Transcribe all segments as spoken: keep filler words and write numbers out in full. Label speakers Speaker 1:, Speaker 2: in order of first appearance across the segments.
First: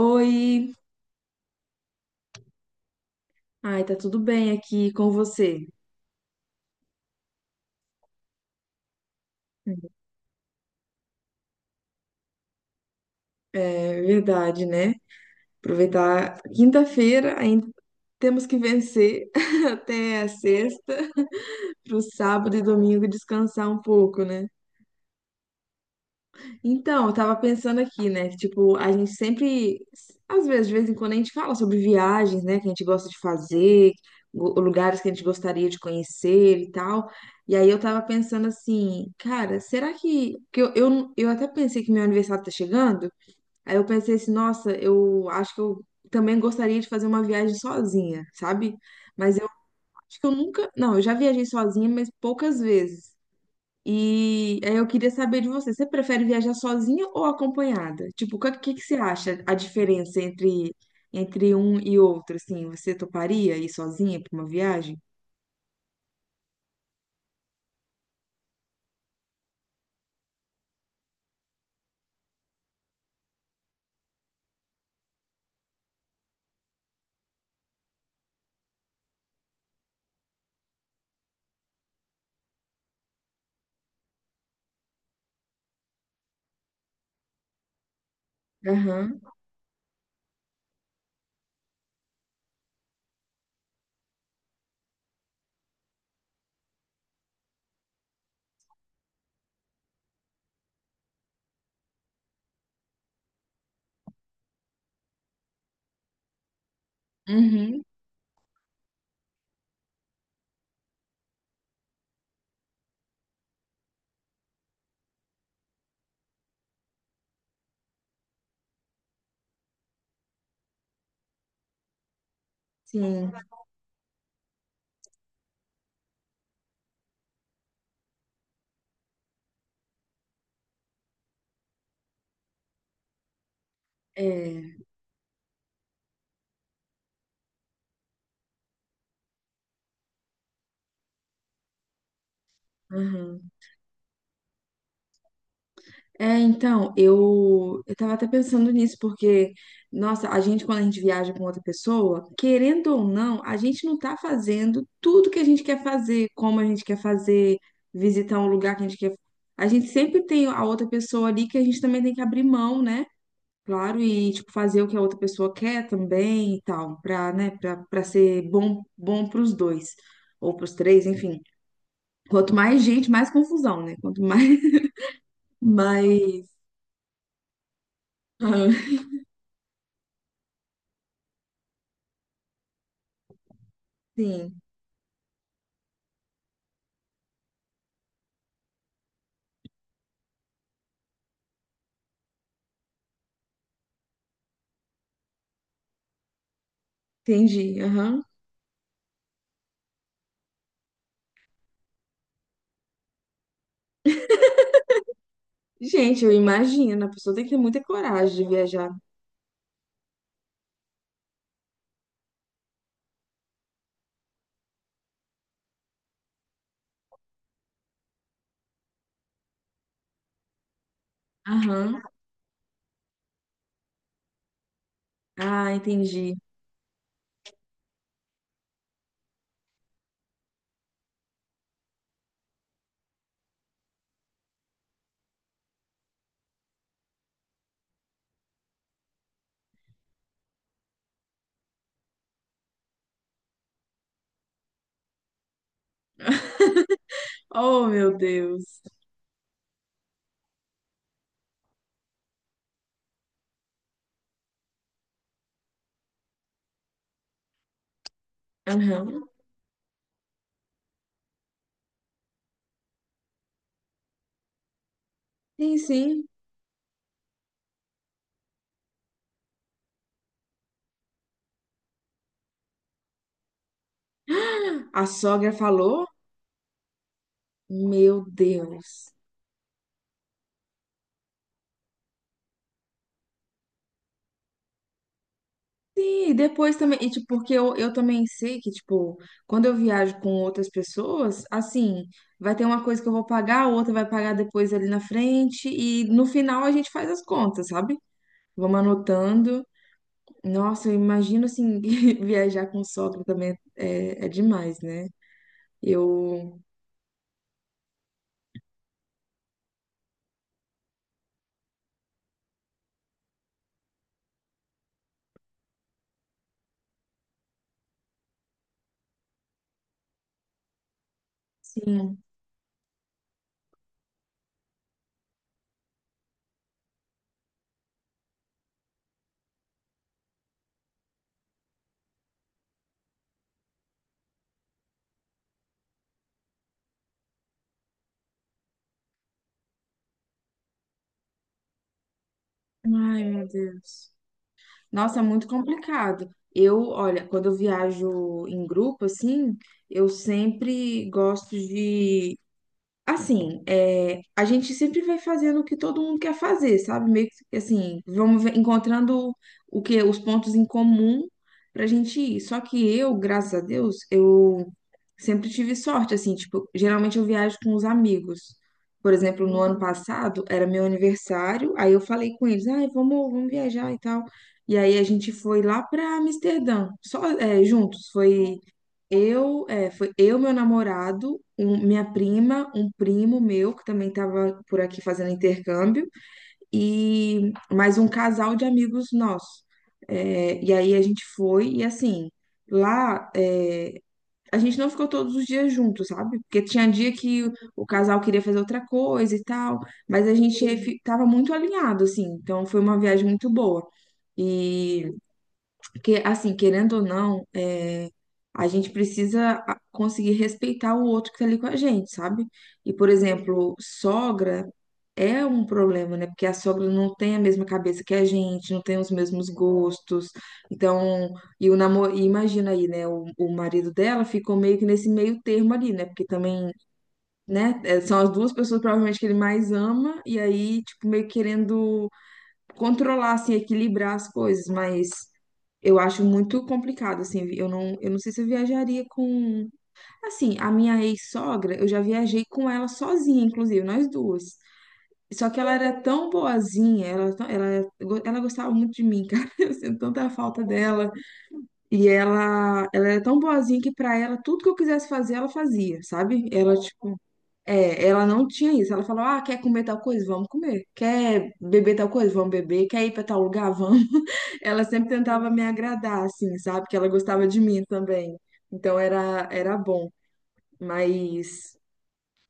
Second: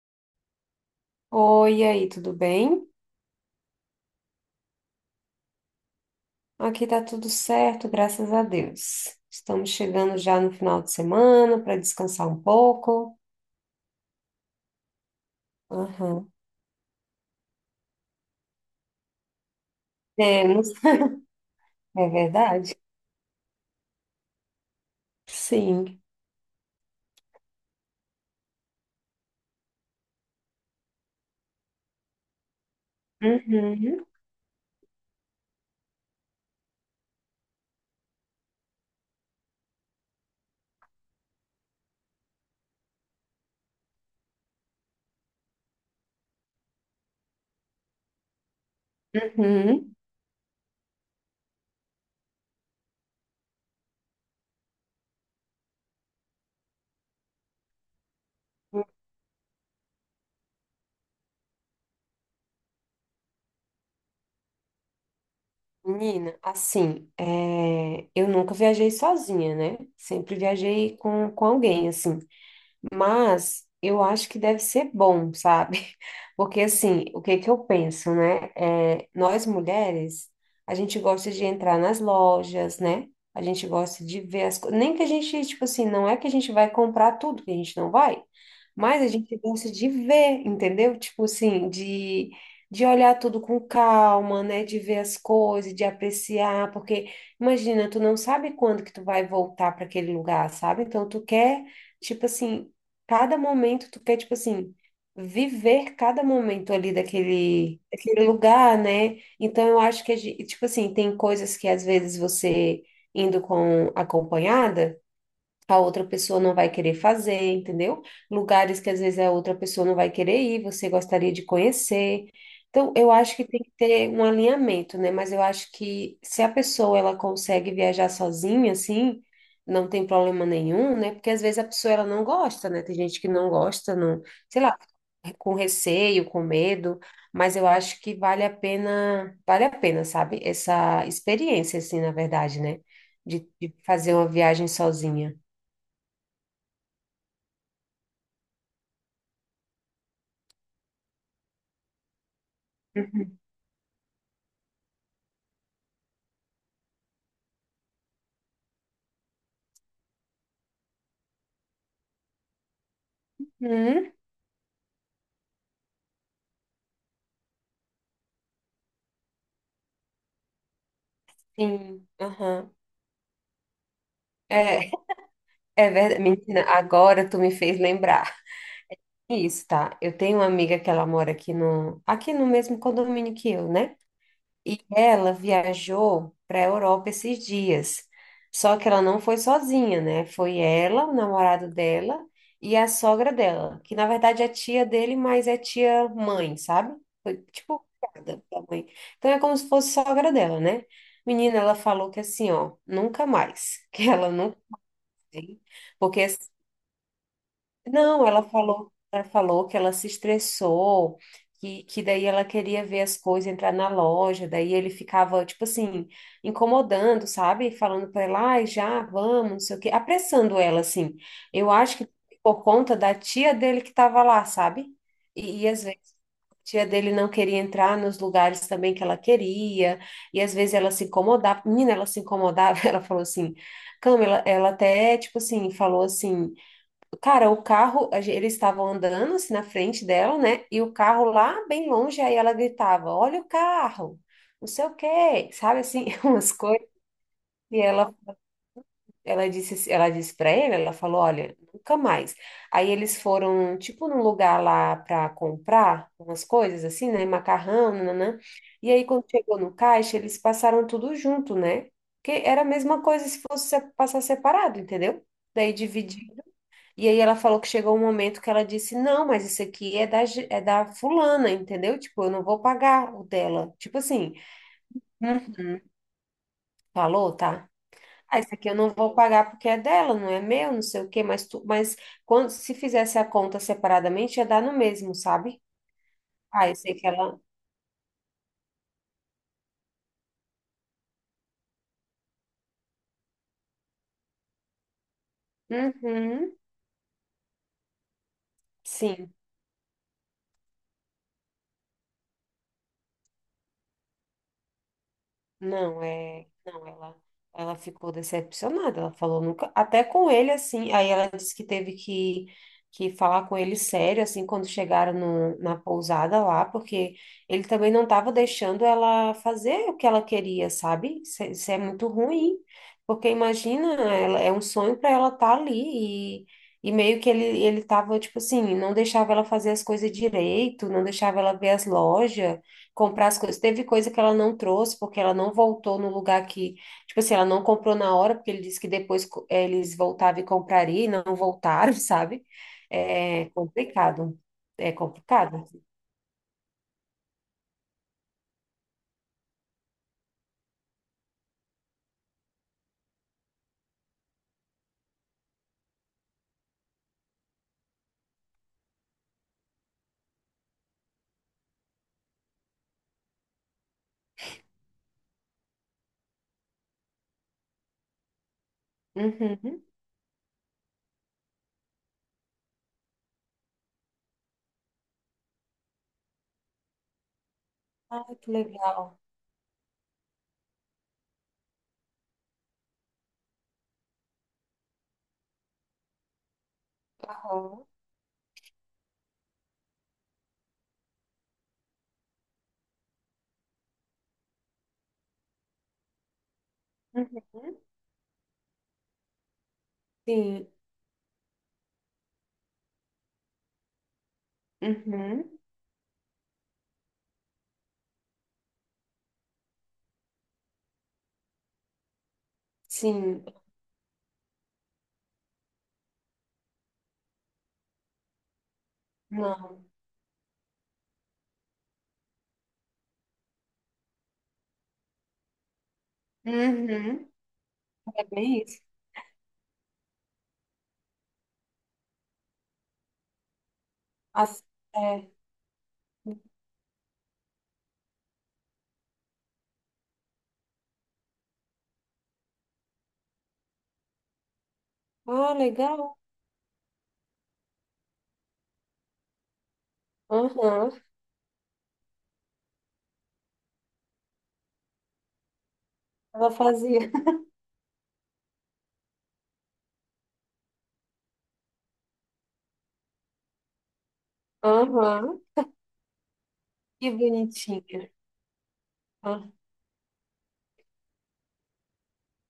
Speaker 1: Oi,
Speaker 2: Oi, e aí, tudo bem?
Speaker 1: ai, tá tudo bem aqui com você?
Speaker 2: Aqui tá tudo certo, graças a Deus. Estamos chegando já no final de semana para descansar um pouco.
Speaker 1: É verdade, né?
Speaker 2: Aham.
Speaker 1: Aproveitar quinta-feira, ainda temos que vencer até a
Speaker 2: É,
Speaker 1: sexta, pro
Speaker 2: é
Speaker 1: sábado e
Speaker 2: verdade?
Speaker 1: domingo descansar um pouco, né?
Speaker 2: Sim.
Speaker 1: Então, eu tava pensando aqui, né? Que, tipo, a gente sempre, às vezes, de vez em quando, a gente fala sobre viagens, né? Que a gente gosta de fazer,
Speaker 2: Uhum,
Speaker 1: gu- lugares que a gente gostaria de conhecer e tal. E aí eu tava pensando assim, cara, será que, que eu, eu, eu até pensei que meu aniversário tá chegando? Aí eu pensei assim, nossa, eu acho que eu também gostaria de fazer uma viagem sozinha, sabe? Mas eu
Speaker 2: uhum.
Speaker 1: acho que eu nunca. Não, eu já viajei sozinha, mas poucas vezes. E aí eu queria saber de você, você prefere viajar sozinha ou acompanhada? Tipo, o que, que que você acha a diferença entre, entre um e outro, assim? Você toparia ir sozinha para uma viagem?
Speaker 2: Menina, assim, é, eu nunca viajei sozinha, né? Sempre viajei com, com alguém, assim. Mas eu acho que deve ser bom, sabe? Porque assim, o que que eu penso, né? É, nós mulheres, a gente gosta de entrar nas lojas, né? A gente gosta de ver as coisas. Nem que a gente, tipo assim, não é que a gente vai comprar tudo, que a gente não vai, mas a
Speaker 1: Aham.
Speaker 2: gente gosta de ver, entendeu? Tipo assim, de, de olhar tudo com calma, né? De ver as coisas, de apreciar, porque imagina, tu não sabe quando que tu vai voltar para aquele lugar, sabe? Então tu quer. Tipo assim, cada momento tu quer, tipo assim, viver cada momento ali daquele,
Speaker 1: Uhum.
Speaker 2: daquele lugar, né? Então eu acho que, a gen- tipo assim, tem coisas que às vezes você indo com acompanhada a outra pessoa não vai querer fazer, entendeu? Lugares que às vezes a outra pessoa não vai querer ir, você gostaria de conhecer. Então, eu
Speaker 1: Sim.
Speaker 2: acho que tem que ter um alinhamento, né? Mas eu acho que se a pessoa ela consegue viajar sozinha, assim, não tem problema nenhum, né? Porque às vezes a pessoa ela não gosta, né? Tem gente que não gosta, não, sei
Speaker 1: É.
Speaker 2: lá, com receio, com medo, mas eu acho que vale a pena, vale a pena, sabe? Essa experiência, assim, na verdade, né? De,
Speaker 1: Aham.
Speaker 2: de fazer uma viagem sozinha.
Speaker 1: É, então, eu, eu tava até pensando nisso, porque, nossa, a gente, quando a gente viaja com outra pessoa, querendo ou não, a gente não tá fazendo tudo que a gente quer fazer, como a gente quer fazer, visitar um lugar que a gente quer. A gente sempre tem a outra pessoa ali que a gente também tem que abrir mão, né? Claro,
Speaker 2: Uhum,
Speaker 1: e, tipo, fazer o que a outra pessoa quer também e tal, pra, né, pra, pra ser bom, bom pros dois, ou pros três, enfim.
Speaker 2: sim,
Speaker 1: Quanto
Speaker 2: aham.
Speaker 1: mais gente, mais confusão, né? Quanto mais,
Speaker 2: É, é verdade.
Speaker 1: mais...
Speaker 2: Menina, agora tu me fez lembrar. Isso, tá? Eu tenho uma amiga que ela mora aqui no, aqui no mesmo condomínio que eu, né?
Speaker 1: Sim.
Speaker 2: E ela viajou para a Europa esses dias. Só que ela não foi sozinha, né? Foi ela, o namorado dela e a sogra dela, que na verdade é tia dele, mas é tia mãe, sabe? Foi
Speaker 1: Entendi.
Speaker 2: tipo
Speaker 1: Aham.
Speaker 2: criada pela mãe. Então é como se fosse sogra dela, né? Menina, ela falou que assim, ó, nunca mais, que ela não tem, porque
Speaker 1: Gente, eu imagino, a pessoa tem que ter muita
Speaker 2: não,
Speaker 1: coragem
Speaker 2: ela
Speaker 1: de viajar.
Speaker 2: falou, ela falou que ela se estressou, que, que daí ela queria ver as coisas entrar na loja, daí ele ficava, tipo assim, incomodando, sabe? Falando para ela, ai, já, vamos, não sei o quê, apressando ela, assim. Eu acho
Speaker 1: Aham.
Speaker 2: que por conta da tia dele que estava lá, sabe? E, e
Speaker 1: Ah,
Speaker 2: às vezes
Speaker 1: entendi.
Speaker 2: a tia dele não queria entrar nos lugares também que ela queria, e às vezes ela se incomodava, menina, ela se incomodava, ela falou assim, Câmara, ela ela até, tipo assim, falou assim. Cara, o carro, a gen- eles estavam andando assim na frente dela, né? E o carro lá bem longe, aí ela gritava: Olha o carro, não sei o quê, sabe assim, umas coisas. E
Speaker 1: Oh,
Speaker 2: ela,
Speaker 1: meu Deus.
Speaker 2: ela disse, assim- ela disse para ele: Ela falou, olha, nunca mais. Aí eles foram, tipo, num lugar lá para comprar umas coisas assim, né? Macarrão, nananã. E aí
Speaker 1: Aham.
Speaker 2: quando chegou no caixa, eles passaram tudo junto, né? Porque era a mesma coisa se fosse se- passar separado, entendeu? Daí
Speaker 1: Sim, sim.
Speaker 2: dividiu. E aí ela falou que chegou um momento que ela disse, não, mas isso aqui é da, ge- é da fulana, entendeu? Tipo, eu não vou pagar o dela. Tipo assim,
Speaker 1: A sogra
Speaker 2: "Uhum,
Speaker 1: falou?
Speaker 2: falou, tá?
Speaker 1: Meu
Speaker 2: Ah, isso aqui eu não
Speaker 1: Deus.
Speaker 2: vou pagar porque é dela, não é meu, não sei o quê, mas tu, mas quando se fizesse a conta separadamente, ia dar no mesmo, sabe?
Speaker 1: Sim, e
Speaker 2: Ah, eu
Speaker 1: depois
Speaker 2: sei
Speaker 1: também,
Speaker 2: que
Speaker 1: e tipo,
Speaker 2: ela.
Speaker 1: porque eu, eu também sei que, tipo, quando eu viajo com outras pessoas, assim, vai ter uma coisa que eu vou pagar, a outra vai pagar depois ali na frente, e no
Speaker 2: Uhum,
Speaker 1: final a gente faz as contas, sabe? Vamos
Speaker 2: sim.
Speaker 1: anotando. Nossa, eu imagino assim, viajar com sogra também é, é demais, né?
Speaker 2: Não, é,
Speaker 1: Eu,
Speaker 2: não, ela, ela ficou decepcionada. Ela falou nunca, até com ele assim. Aí ela disse que teve que, que falar com ele sério assim quando chegaram no, na pousada lá, porque ele também não estava deixando ela fazer o que ela queria, sabe? Isso, é isso é muito
Speaker 1: sim.
Speaker 2: ruim, porque imagina, ela, é um sonho para ela estar ali e E meio que ele, ele tava, tipo assim, não deixava ela fazer as coisas direito, não deixava ela ver as lojas comprar as coisas. Teve coisa que ela não trouxe, porque ela não voltou no lugar que, tipo assim, ela não comprou na hora, porque ele disse que depois co- eh, eles voltavam e comprariam, e não voltaram, sabe?
Speaker 1: Ai, meu
Speaker 2: É
Speaker 1: Deus.
Speaker 2: complicado. É
Speaker 1: Nossa, é muito
Speaker 2: complicado.
Speaker 1: complicado. Eu, olha, quando eu viajo em grupo, assim, eu sempre gosto de. Assim, é, a gente sempre vai fazendo o que todo mundo quer fazer, sabe? Meio que assim, vamos ver- encontrando o que os pontos em comum pra gente ir. Só que eu, graças a Deus, eu sempre tive sorte, assim, tipo, geralmente eu viajo com os amigos. Por exemplo, no ano
Speaker 2: Uhum.
Speaker 1: passado era meu aniversário, aí eu falei com eles, ai, vamos, vamos viajar e tal. E aí a gente foi lá pra Amsterdã, só, é, juntos,
Speaker 2: Ai, que
Speaker 1: foi
Speaker 2: legal.
Speaker 1: eu, é, foi eu, meu namorado, um- minha prima, um primo meu que também estava por aqui fazendo intercâmbio e
Speaker 2: Aham.
Speaker 1: mais um casal de amigos nossos. É, e aí a gente foi e assim, lá é, a gente não ficou todos os dias juntos, sabe? Porque tinha dia que o,
Speaker 2: Uhum.
Speaker 1: o casal queria fazer outra coisa e tal, mas a gente
Speaker 2: Sim.
Speaker 1: estava muito alinhado, assim. Então foi uma viagem muito boa. E
Speaker 2: Uhum.
Speaker 1: porque, assim, querendo ou não, é, a gente precisa a- conseguir respeitar o outro que tá ali com a gente, sabe? E, por
Speaker 2: Sim.
Speaker 1: exemplo, sogra é um problema, né? Porque a sogra não tem a mesma cabeça que a gente, não tem os mesmos
Speaker 2: Não.
Speaker 1: gostos. Então, e o namoro, imagina aí, né? O, o marido dela ficou meio que nesse meio termo ali, né? Porque também,
Speaker 2: Uhum.
Speaker 1: né? É, são
Speaker 2: É
Speaker 1: as duas
Speaker 2: bem
Speaker 1: pessoas
Speaker 2: isso.
Speaker 1: provavelmente que ele mais ama, e aí, tipo, meio que querendo controlar, assim, equilibrar as
Speaker 2: As-
Speaker 1: coisas, mas.
Speaker 2: é.
Speaker 1: Eu acho muito complicado, assim, eu não, eu não sei se eu viajaria com... Assim, a minha ex-sogra, eu já viajei com ela sozinha, inclusive, nós duas. Só
Speaker 2: Ah,
Speaker 1: que ela era
Speaker 2: legal.
Speaker 1: tão boazinha, ela, tão- ela, ela gostava muito de mim, cara, eu sinto tanta falta
Speaker 2: Aham.
Speaker 1: dela. E ela, ela era tão boazinha que pra ela, tudo que eu quisesse fazer, ela fazia, sabe?
Speaker 2: Ela
Speaker 1: Ela,
Speaker 2: fazia.
Speaker 1: é, ela não tinha isso. Ela falou: ah, quer comer tal coisa? Vamos comer. Quer beber tal coisa? Vamos beber. Quer ir pra tal lugar? Vamos. Ela sempre
Speaker 2: Aham.
Speaker 1: tentava me agradar, assim, sabe? Que ela
Speaker 2: Que
Speaker 1: gostava de mim
Speaker 2: bonitinha.
Speaker 1: também. Então era,
Speaker 2: Ah,
Speaker 1: era bom. Mas,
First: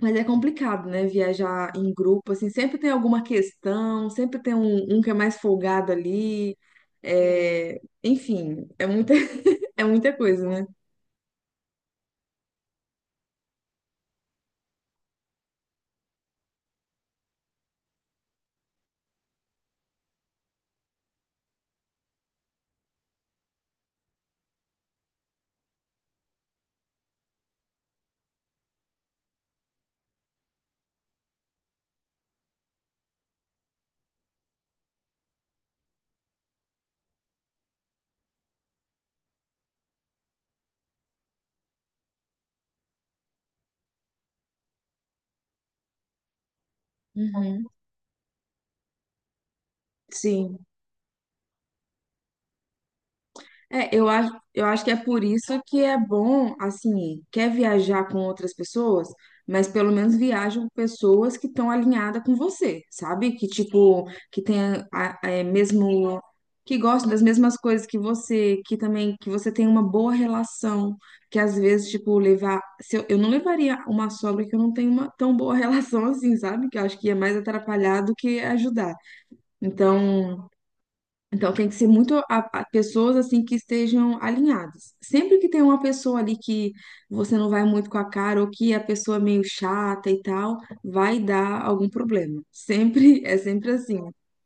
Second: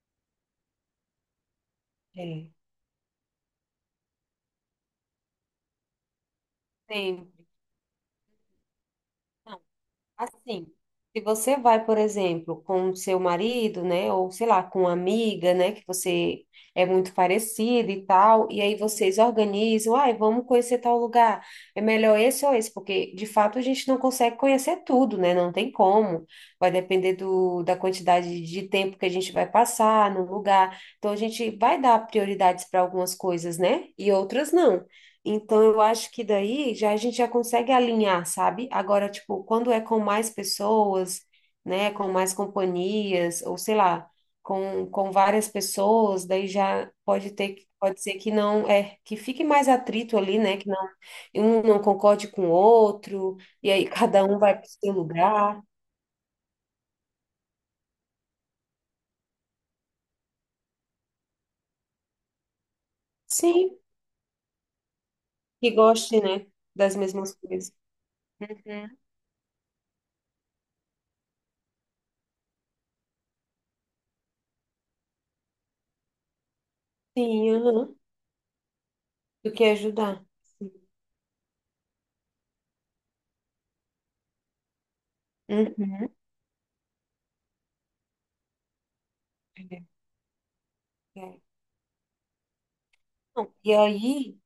Speaker 1: mas é complicado, né? Viajar em grupo, assim,
Speaker 2: é.
Speaker 1: sempre tem alguma questão, sempre tem um, um que é mais folgado ali.
Speaker 2: Sempre.
Speaker 1: É, enfim, é muita,
Speaker 2: Não,
Speaker 1: é muita coisa, né?
Speaker 2: assim, se você vai, por exemplo, com o seu marido, né, ou sei lá, com uma amiga, né, que você é muito parecida e tal, e aí vocês organizam, ai, vamos conhecer tal lugar, é melhor esse ou esse, porque de fato a gente não consegue conhecer tudo, né, não tem como, vai depender do, da quantidade de tempo que a gente vai passar no lugar, então a gente vai dar prioridades para algumas coisas, né, e outras não. Então, eu acho que daí já a gente já consegue alinhar, sabe? Agora, tipo, quando é com mais pessoas, né, com mais companhias, ou sei lá, com, com várias pessoas, daí já pode ter,
Speaker 1: Uhum.
Speaker 2: que- pode ser que não, é, que fique mais atrito ali, né,
Speaker 1: Sim.
Speaker 2: que não, um não concorde com o outro, e aí
Speaker 1: É, eu
Speaker 2: cada
Speaker 1: acho,
Speaker 2: um vai para
Speaker 1: eu
Speaker 2: o
Speaker 1: acho que
Speaker 2: seu
Speaker 1: é por isso
Speaker 2: lugar.
Speaker 1: que é bom, assim, quer viajar com outras pessoas, mas pelo menos viaja com pessoas que estão alinhadas com você, sabe? Que,
Speaker 2: Sim,
Speaker 1: tipo, que tenha a- é,
Speaker 2: que
Speaker 1: mesmo,
Speaker 2: goste, né,
Speaker 1: que
Speaker 2: das
Speaker 1: gostam das
Speaker 2: mesmas
Speaker 1: mesmas
Speaker 2: coisas.
Speaker 1: coisas que você, que
Speaker 2: Uhum.
Speaker 1: também, que você tem uma boa relação, que às vezes, tipo, levar, se eu, eu não levaria uma sogra que eu não tenho uma tão boa relação assim, sabe? Que eu acho que ia mais
Speaker 2: Sim, aham,
Speaker 1: atrapalhar do que ajudar.
Speaker 2: do que ajudar.
Speaker 1: Então,
Speaker 2: Sim.
Speaker 1: então, tem que ser muito a, a- pessoas assim que estejam alinhadas. Sempre que tem uma
Speaker 2: Uhum.
Speaker 1: pessoa ali que você não vai muito com a cara ou que a pessoa é meio chata e tal, vai
Speaker 2: É.
Speaker 1: dar algum problema. Sempre, é
Speaker 2: Não,
Speaker 1: sempre
Speaker 2: e
Speaker 1: assim.
Speaker 2: aí,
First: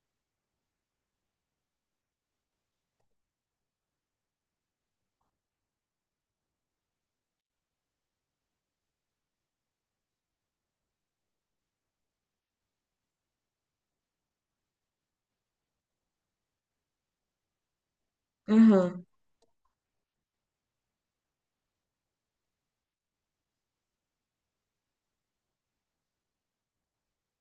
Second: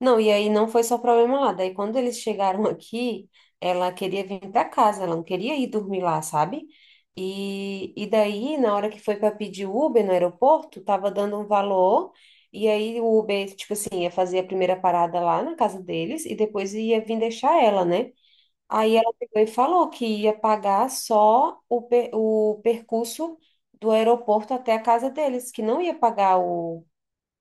Speaker 2: não, e aí não foi só problema lá. Daí quando eles chegaram aqui, ela queria vir para casa, ela não queria ir dormir lá, sabe? E, e daí, na hora que foi para pedir Uber no aeroporto, tava dando um valor, e aí o Uber, tipo assim, ia fazer a primeira parada lá na casa deles e depois ia vir deixar ela, né? Aí
Speaker 1: Aham.
Speaker 2: ela pegou e falou que ia pagar só o, per- o percurso do aeroporto até a casa deles, que não ia pagar o,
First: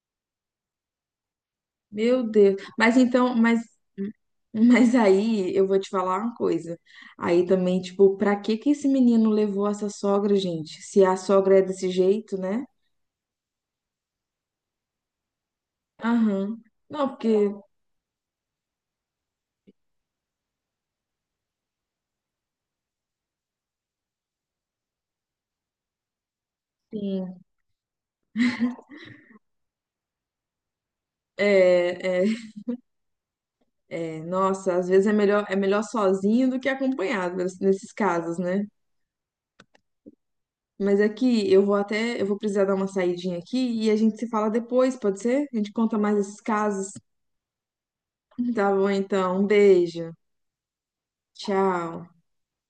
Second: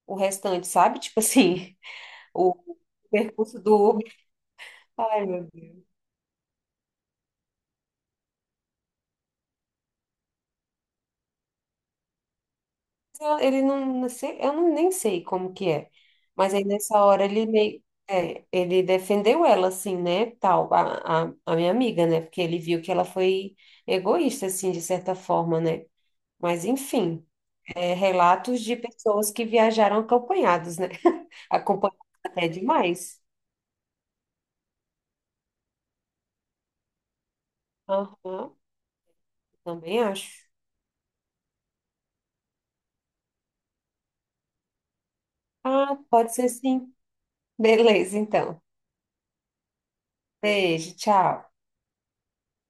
Speaker 2: o restante, sabe? Tipo assim
Speaker 1: Meu
Speaker 2: o
Speaker 1: Deus. Mas então,
Speaker 2: percurso
Speaker 1: mas,
Speaker 2: do Uber.
Speaker 1: mas
Speaker 2: Ai, meu
Speaker 1: aí eu vou
Speaker 2: Deus.
Speaker 1: te falar uma coisa. Aí também, tipo, pra que que esse menino levou essa sogra, gente? Se a sogra é desse jeito, né?
Speaker 2: Eu- ele não, não sei, eu não, nem sei como que é. Mas
Speaker 1: Aham.
Speaker 2: aí nessa
Speaker 1: Não,
Speaker 2: hora
Speaker 1: porque
Speaker 2: ele meio. É, ele defendeu ela, assim, né? Tal, a, a, a minha amiga, né? Porque ele viu que ela foi egoísta, assim, de certa forma, né? Mas enfim,
Speaker 1: sim,
Speaker 2: é, relatos de pessoas que viajaram acompanhados, né? Acompanhados
Speaker 1: é, é.
Speaker 2: até demais.
Speaker 1: É, nossa, às vezes é melhor, é melhor sozinho do que acompanhado nes- nesses casos,
Speaker 2: Aham,
Speaker 1: né?
Speaker 2: também acho.
Speaker 1: Mas aqui eu vou até, eu vou precisar dar uma saidinha aqui e a gente se fala depois, pode ser? A gente conta
Speaker 2: Ah,
Speaker 1: mais
Speaker 2: pode
Speaker 1: esses
Speaker 2: ser
Speaker 1: casos.
Speaker 2: sim. Beleza, então.
Speaker 1: Tá bom, então. Um beijo.
Speaker 2: Beijo, tchau.
Speaker 1: Tchau.